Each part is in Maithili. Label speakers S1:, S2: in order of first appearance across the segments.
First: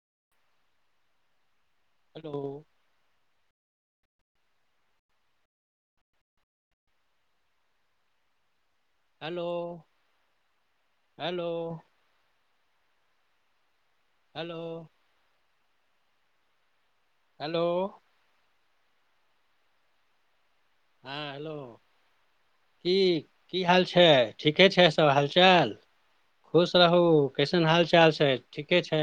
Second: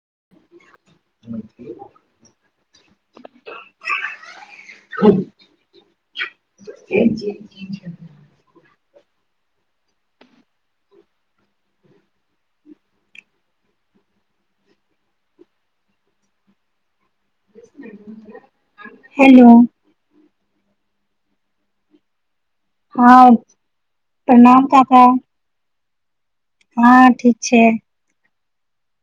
S1: [inaudible]
S2: Hello
S1: [inaudible]
S2: hello hello hello hello
S1: hello
S2: हँ हेलो की
S1: हँ
S2: की हाल छै
S1: प्रणाम
S2: ठीके छै
S1: काका
S2: सब हालचाल खुश रहू
S1: हँ ठीक छै
S2: कइसन हाल चाल छै ठीके छै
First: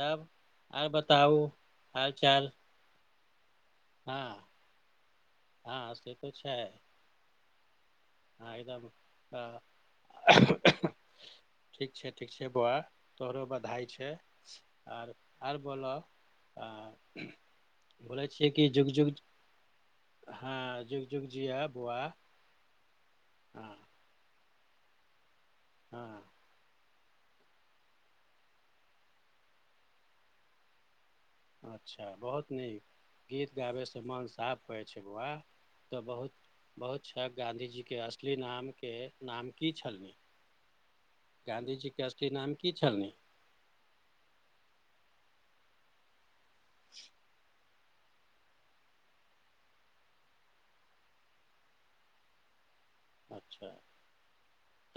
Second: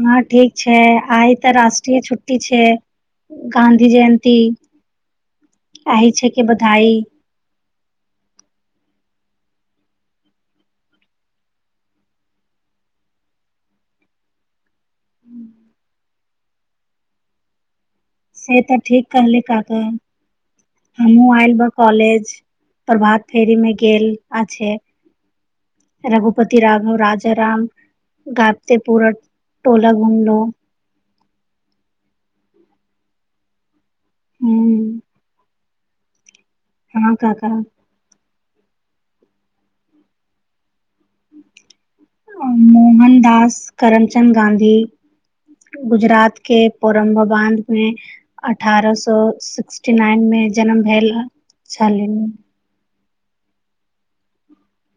S2: तब
S1: हँ ठीक
S2: आर
S1: छय आइ
S2: बताउ
S1: तऽ रष्ट्रीय
S2: हाल
S1: छुट्टी
S2: चाल
S1: छै गाँधी
S2: हँ
S1: जयन्ती
S2: हँ
S1: आही छै कि बधाई
S2: ह एकदम आ ठीक छै ठीक छै बौआ तोहरो बधाई छै आर आर बोल आ बोल
S1: से तऽ ठीक कहले काक
S2: हँ जुग जुग
S1: हमहुँ आयल
S2: जियह
S1: बा
S2: बौआ
S1: कॉलेज प्रभात
S2: हँ
S1: फेरीमे गेल आछे
S2: हँ
S1: घुपति राघव राज राम गाबे प टोला घुमलहुं
S2: अच्छा बहुत नीक गीत गाबै से मन
S1: ह
S2: साफ होइ छै बौआ तऽ बहुत बहुत
S1: हँ
S2: छै
S1: काका
S2: गाधीजीके असली नामके नाम की छलनि गाँधीजी के असली नाम की छलनि
S1: मोहन दास करमचंद गाँधी गुजरात के परोभर बंध गाम मे अठारह सो सिक्सटी नाइन मे जन्म भेल छलल
S2: अच्छा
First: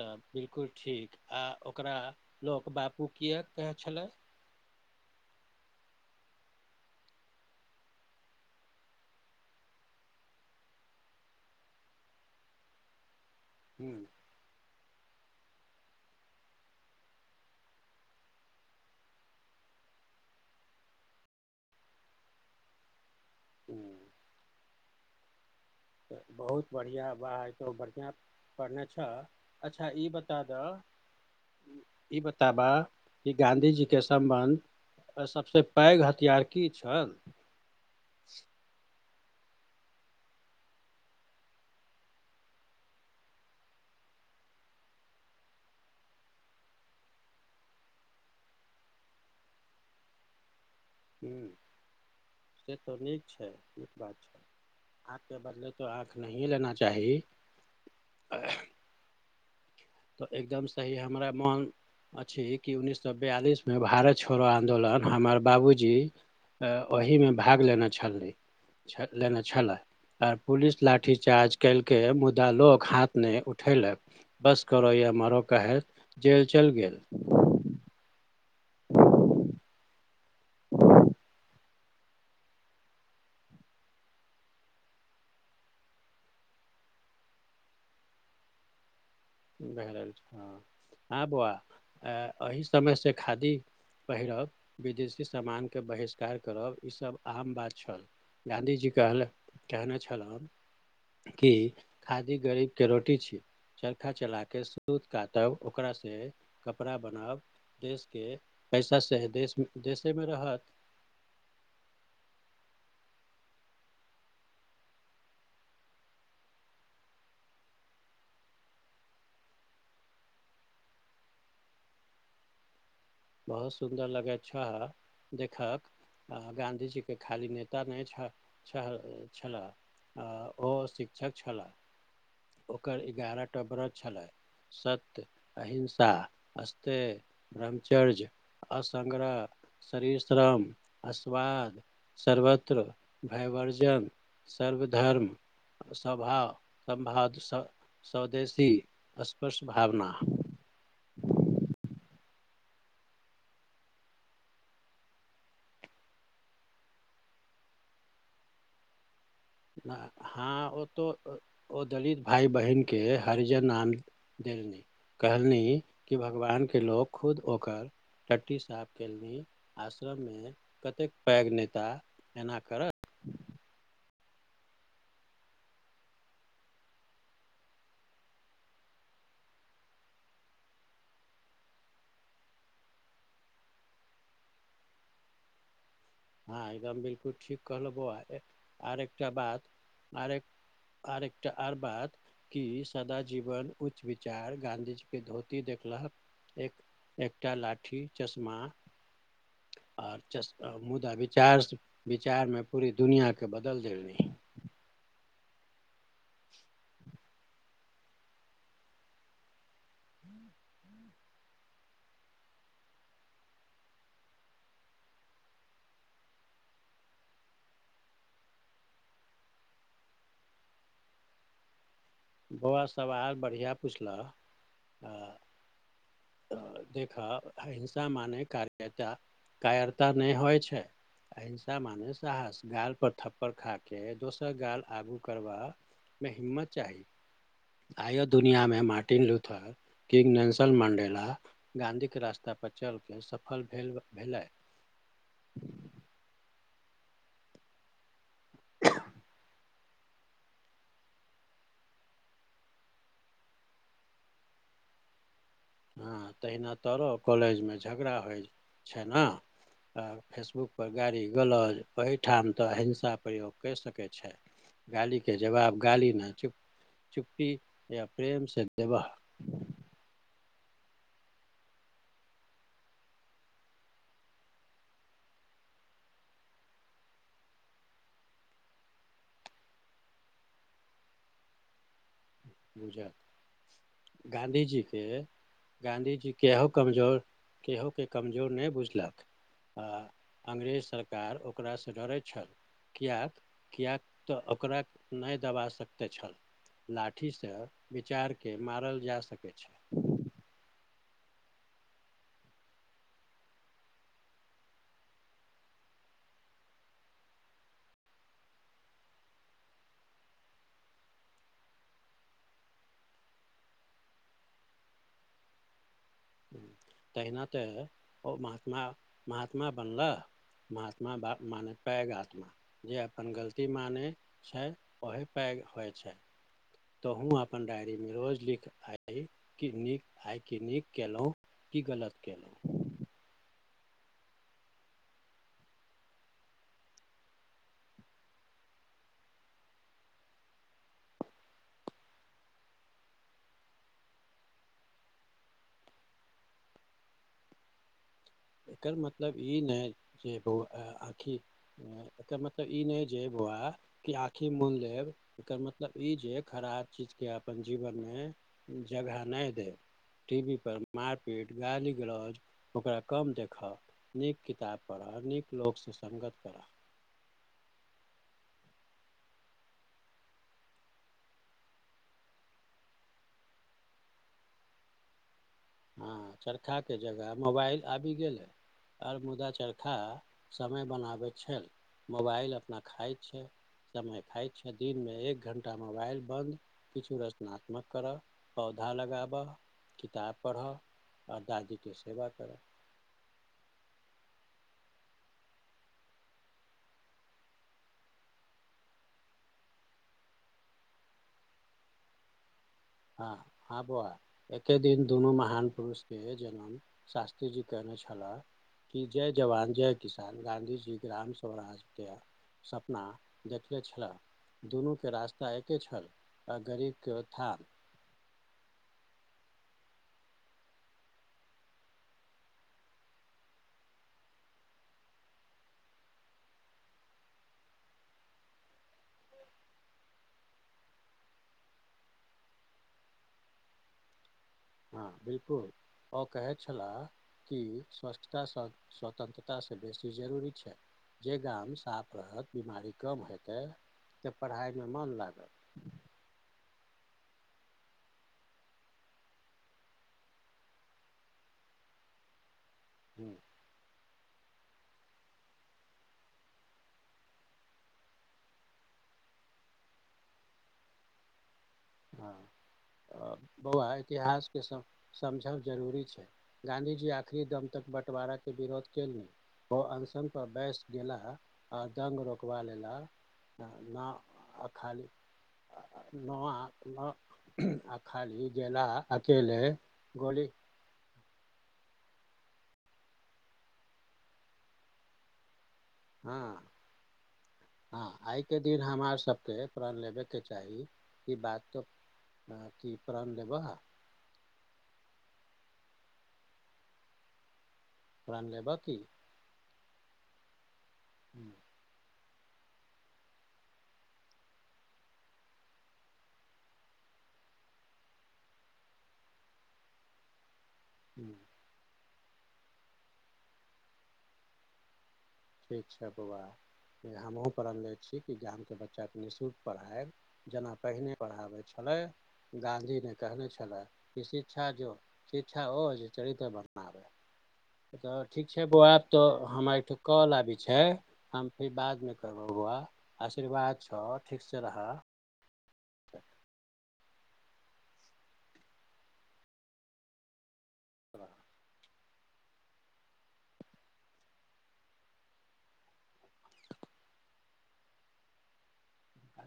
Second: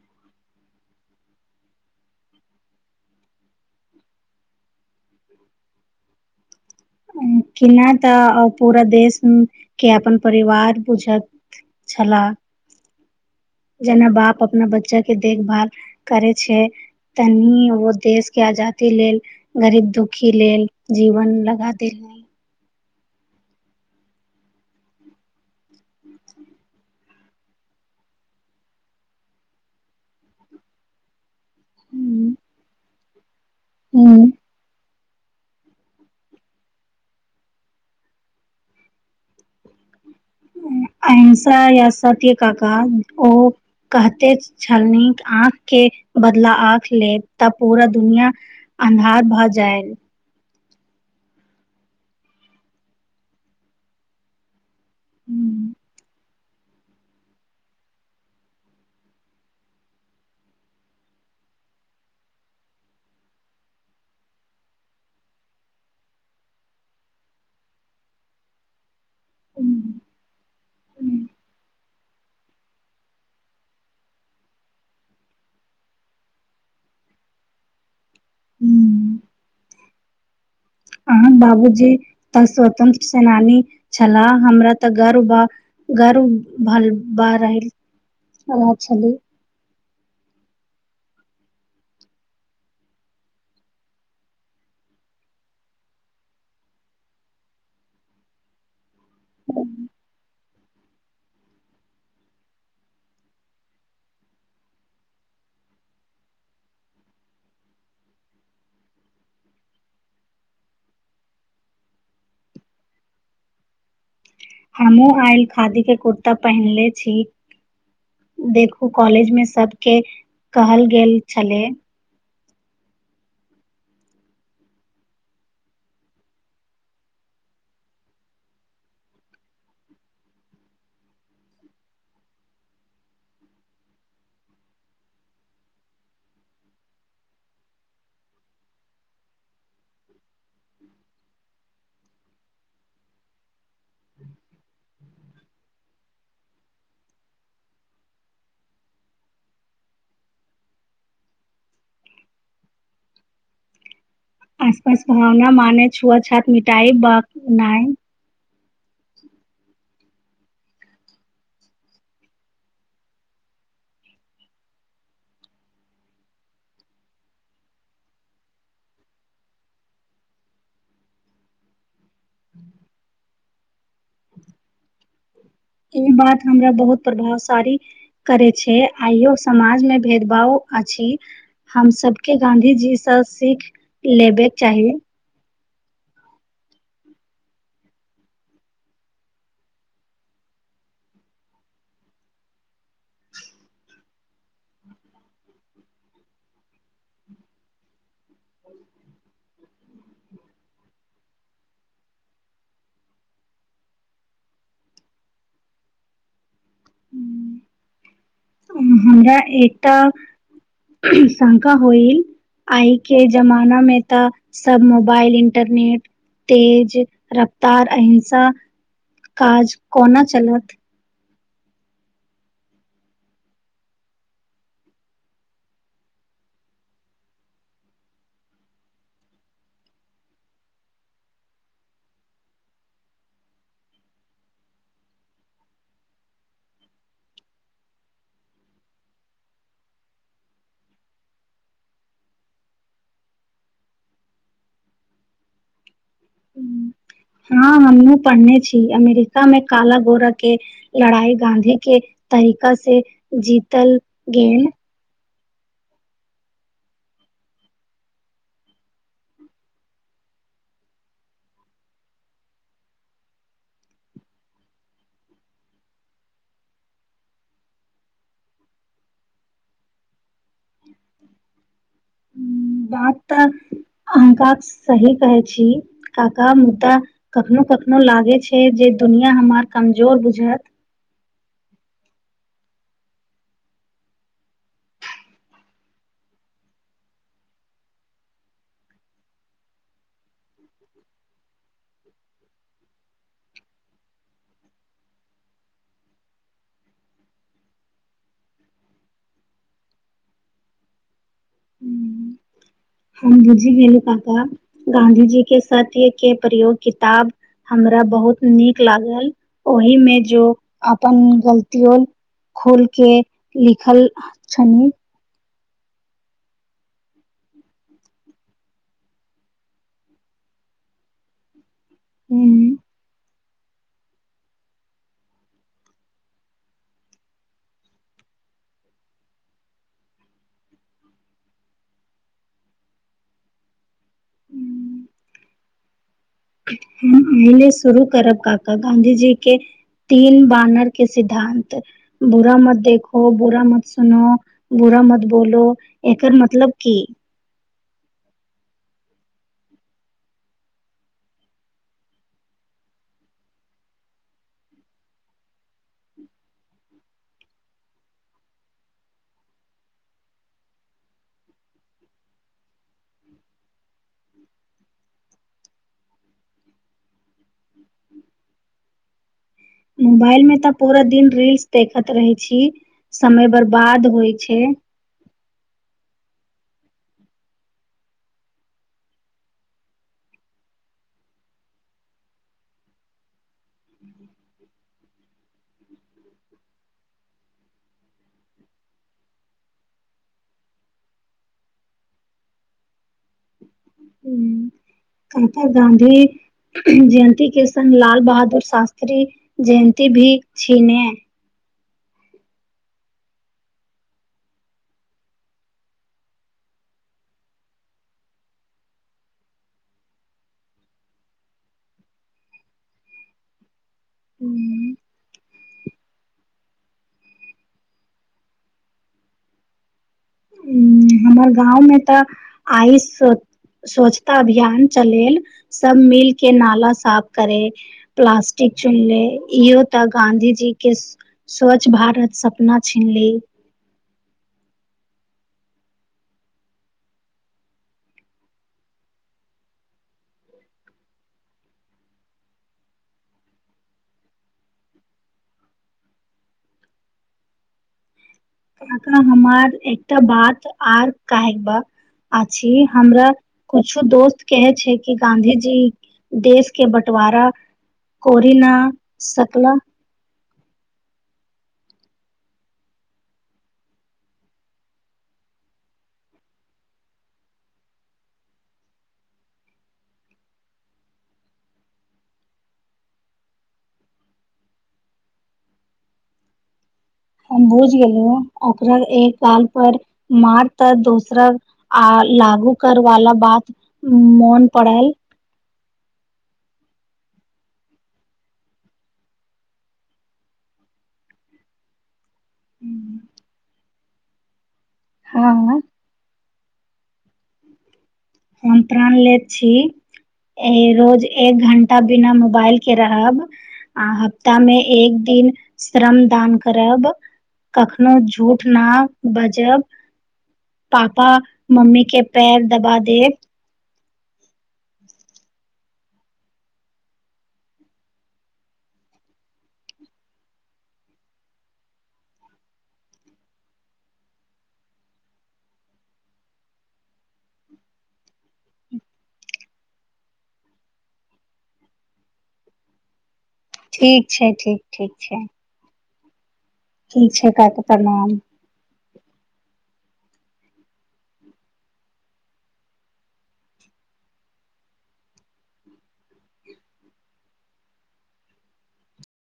S2: तऽ बिलकुल ठीक आ ओकरा लोक बापू किए कहे छलै
S1: [inaudible] किना तऽ पूरा देश के अपन परिवार बुझत छला
S2: हुँ
S1: जेना बाप अपना बच्चा के देखभाल करै छै तनी ओ देश के आजादी लेल गरीब दुख दुखी लेल जीवन लगा देल नहि
S2: [inaudible] बहुत बढ़िया बा तो बढ़िया पढ़ने छौ अच्छा ई बता दह
S1: [inaudible]
S2: ई
S1: देलनि
S2: बताब कि गाँधी जी के सम्बन्ध आ सभसे पैघ हथियार की छल
S1: ऐंसा यै सते कका ओ कहते छलनि आँख के बदला आँख लेब तऽ पूरा दुनिया अन्हार भऽ जाय
S2: हुँ से तो नीक छै नीक बात छै आग के बदले तो आ नहिए लेना चाही तऽ एकदम सही हमरा मोन अछि कि उन्ननीस सए बयालिस में भारत छोड़ो आंदोलन हमर बाबूजी अ ओहिमे भाग लेने छली लेने छलला आर पुलिस लाठी चार्ज कल्हि के के मुद्दा लोको हाथ नहि उठेलक बस करो य मरो कह ह जेेल चल गेल
S1: ह्म अह बाबूजी तऽ स्वतन्त्र सेनानी छलाह हमरा तऽ गर्व बा गारू भाल ब रलह छली
S2: भए रहल हँ बौआ एहि समय से खादी पहिरब विदेशी समामान के बहिष्कार करब ईसभ आम बात छल गाॅंधी जी कहले कहने छलहो कि खादी गरीब के रोटी छी चरखा चला के सूत काटब ओकरा से कपड़ा बनाब देश के पैसा से देश देशे मे रहत
S1: [inaudible] हमहुँ आयल खादी के कुर्ता पहिनले छी देखू कॉलेजमे सबके कहल गेल छलै
S2: बहुत सुन्दर लगैछौ देखक आ गाँधीजी के खाली नेता नहि छल छल छलह अ ओ शिक्षक छलाह ओकर एगारह टा व्रज छलैन्ह सत्य अहिंसा अस्त ब्रह्मचर्य असंग्रह शरीरश्रम अस्वाद सर्वत्र भय वर्जन सर्वधर्म स्वभाव समाध सम स्वदेशी अस्पर्श भावना
S1: आसपास भावना माने छुआ छात मिटायब बा नहि
S2: हँ ओ तो ओ दलित भाय बहिन के हरिजन नाम देलनि कहलनी कि भगवान के लोको खुद ओकर टट्टी साफ केलनि आश्रम मे कतेक पैघ नेता एना करत
S1: [inaudible] ई बात हमरा बहुत प्रभावशाली करय छै आइयो समाज मे भेदभाव अछि हम सबके गांधी जीसँ सीख लेबेके चाही
S2: हँ एकदम बिलकुल ठीक कहल बौआ आ एकटा बात आर एक आर एकटा आर बात कि सदा जीवन उच्च विचार गाँधीजी के धोती देखलहक एक एकटा लाठी चश्मा आ मुदाबित विचार विचार मे पूरी दुनिया के बदल देबहिं
S1: हमरा एकटा शंका होइल आइ के जमाना में तऽ सब मोबाइल इंटरनेट तेज रफ्तार अहिंसा काज कोना चलत
S2: बौआ सवाल बढ़िआँ पुछलह हँ देख अहिंसा माने कार्यता कायरता नहि होइ छै अहिंसा माने साहस गाल पर थप्पड़ खा के दोसर गाल आगू करबा मे हि्मत चाही
S1: [inaudible]
S2: आयो दुनियामें Martin Luther King Nelson Mandela गाधी के रास्त पर चल कहलथिन सफल भेल भेलै
S1: [inaudible] हँ हमू पढ़ने छी अमेरिका में काला गोरा के लड़ाई गाँधी के तरीका से जीतल गेम
S2: हँ तहिना तोरो कॉलेजमे झगड़ा होइ छै ने आ फेसबुकपर गाड़ी गलौज ओहठाम तऽ हिंसा प्रयोग करि सकय छै गाली के जवाब गाली न चुप चुप्पी या प्रेम से देबह
S1: ह बात तऽ अहंका सही कहय छी काका मुद्दा कखनो कखनो लागे छै जे दुनिया हमार कमजोर बुझत
S2: गुजरात गाँधीजी के गाँधीजी केहो कमजोर केहो के कमजोर नहि बुझलक आ अंग्रेज सरकार ओकरासँ डरैत छल कियक किएक तऽ ओकरा नहि दबा सकते छल ला ठी से विचार के मारल जा सकैत छै
S1: ही भेल पाबा गाँधी जी के सत्य के प्रयोग किताब हमरा बहुत नीक लागल ओहि मे जो अपन गलतियो खोल के लिखल छनि
S2: तहिना तऽ ओ महात्मा महात्मा बनला महात्मा बाप मानत पैघ आत्मा
S1: हूँ।
S2: जे अपन गलती मानै छै ओहे पैघ होइ छै तोहूँ अपन डायरी मे रोज लिख आइ नीक आइ क नीक केलहु की गलत केलहु
S1: हम अहिने शुरू करब कका गाँधीजी के तीन बानर के सिद्धान्त बुरा मत देखो बुरा मत सुनो बुरा मत बोलो एकर मतलब की
S2: एकर मतलब ई नहि जे आखि एकर मतलब ई नहि जेब आखि मोन लेब एकर मतलब ई जे खराब चीज के अपन जीवन मे जगह नहि दे टी वी पर मारपीट गाली गलौज ओकरा कम देख लिख नीक किताब पढ़ऽ नीक लोक सु संगत करह
S1: मोबाइल में तऽ पूरा दिन रील्स देखैत रहै छी समय बर्बाद होइ छै
S2: हँ चरखाके जगह मोबाइल आबि गेल है आर मुदा चरखा समय बनाबैत छल मोबाइल अपना खाइत छै समय खाइत छै दिन मे एक घंटा मोबाइल बन्द किछु रचनात्मक करब प पधा लगाबा किताब पढ़ऽ आ दादीके सेवा करऽ
S1: कप गाँधी जयन्ती के सङ् लाल बहादुर शास्त्री जयन्ती भी छीने है
S2: हँ हँ बौआ एके दिन दुनू महान पुरुषके जन्म शास्त्री जी कयलनि छलाह क जय जवान जय किसान गाँधी जी ग्राम स्वराज्यके सपना छल दुनू के रास्ता एके छल आ गरीब के उत्थान
S1: हमर गाँव मे तऽ आइस स्वच्छता अभियान चलेल सब मिल के नाला साफ करे प्लास्टिक चुनले इहो तऽ गाँधीजी के स्वच्छ भारत सपना छीनली
S2: ह बिलकुल ओ कहे छलाह क सता स्वतंत्रता से बेसी ची जरूरी छै जे गाम साफ रहत बिमारी कम हेतै तऽ पढ़ाइमे मोन लागत
S1: काका हमर एकटा बात आर काहबा छी हमरा कुछो दोस्त कहे छै कि गाँधीजी देश के बँटवारा कोरिना सकला
S2: हँ बौआ इतिहास के समझब जरूरी छै गाँधी जी आखरी दम तक बटवारा के विरोध केलि ओ अनशन पर बैस गेला आर दंग रोकबा लेला न खाली न
S1: हम बुझ
S2: आ
S1: गेलहु
S2: खाली गेला
S1: ओकरा एक
S2: अकेले
S1: काल पर
S2: गोली
S1: मार त दोसरा आ लागू कर वाला बात मन पड़ायल
S2: हँ हँ आइके दिन हमार सबके प्रण लेबेके चाही ई बात तऽ कि प्रण देब हँ
S1: हँ
S2: प्रण लेबह
S1: हम
S2: की
S1: प्राण लेैत छी रोज एक घंटा बिना मोबाइल के रहब आ हफ्ता मे एक दिन श्रम दान करब कखनो झूठ न बजब पापा मम्मी के पैर दबा देब ह
S2: देखीकछ बाबा जे हमहुूँ पढ़ल ले छी कि गाम के बच्चा के निःशुल्क पढ़ायब जेना पहिने पढ़ाबे छल गाँधी ने कहने छले शिक्षा जो शिक्षा ओ जे चरित्र बनना
S1: ह
S2: तऽ ठीक छै बौआ आब तो हमारठ कॉल आबी छै हम फिर बाद मे करब बुआ
S1: ठीक छै ठीक ठीक छै
S2: च
S1: ठीक छै क कऽ प्रणाम
S2: ह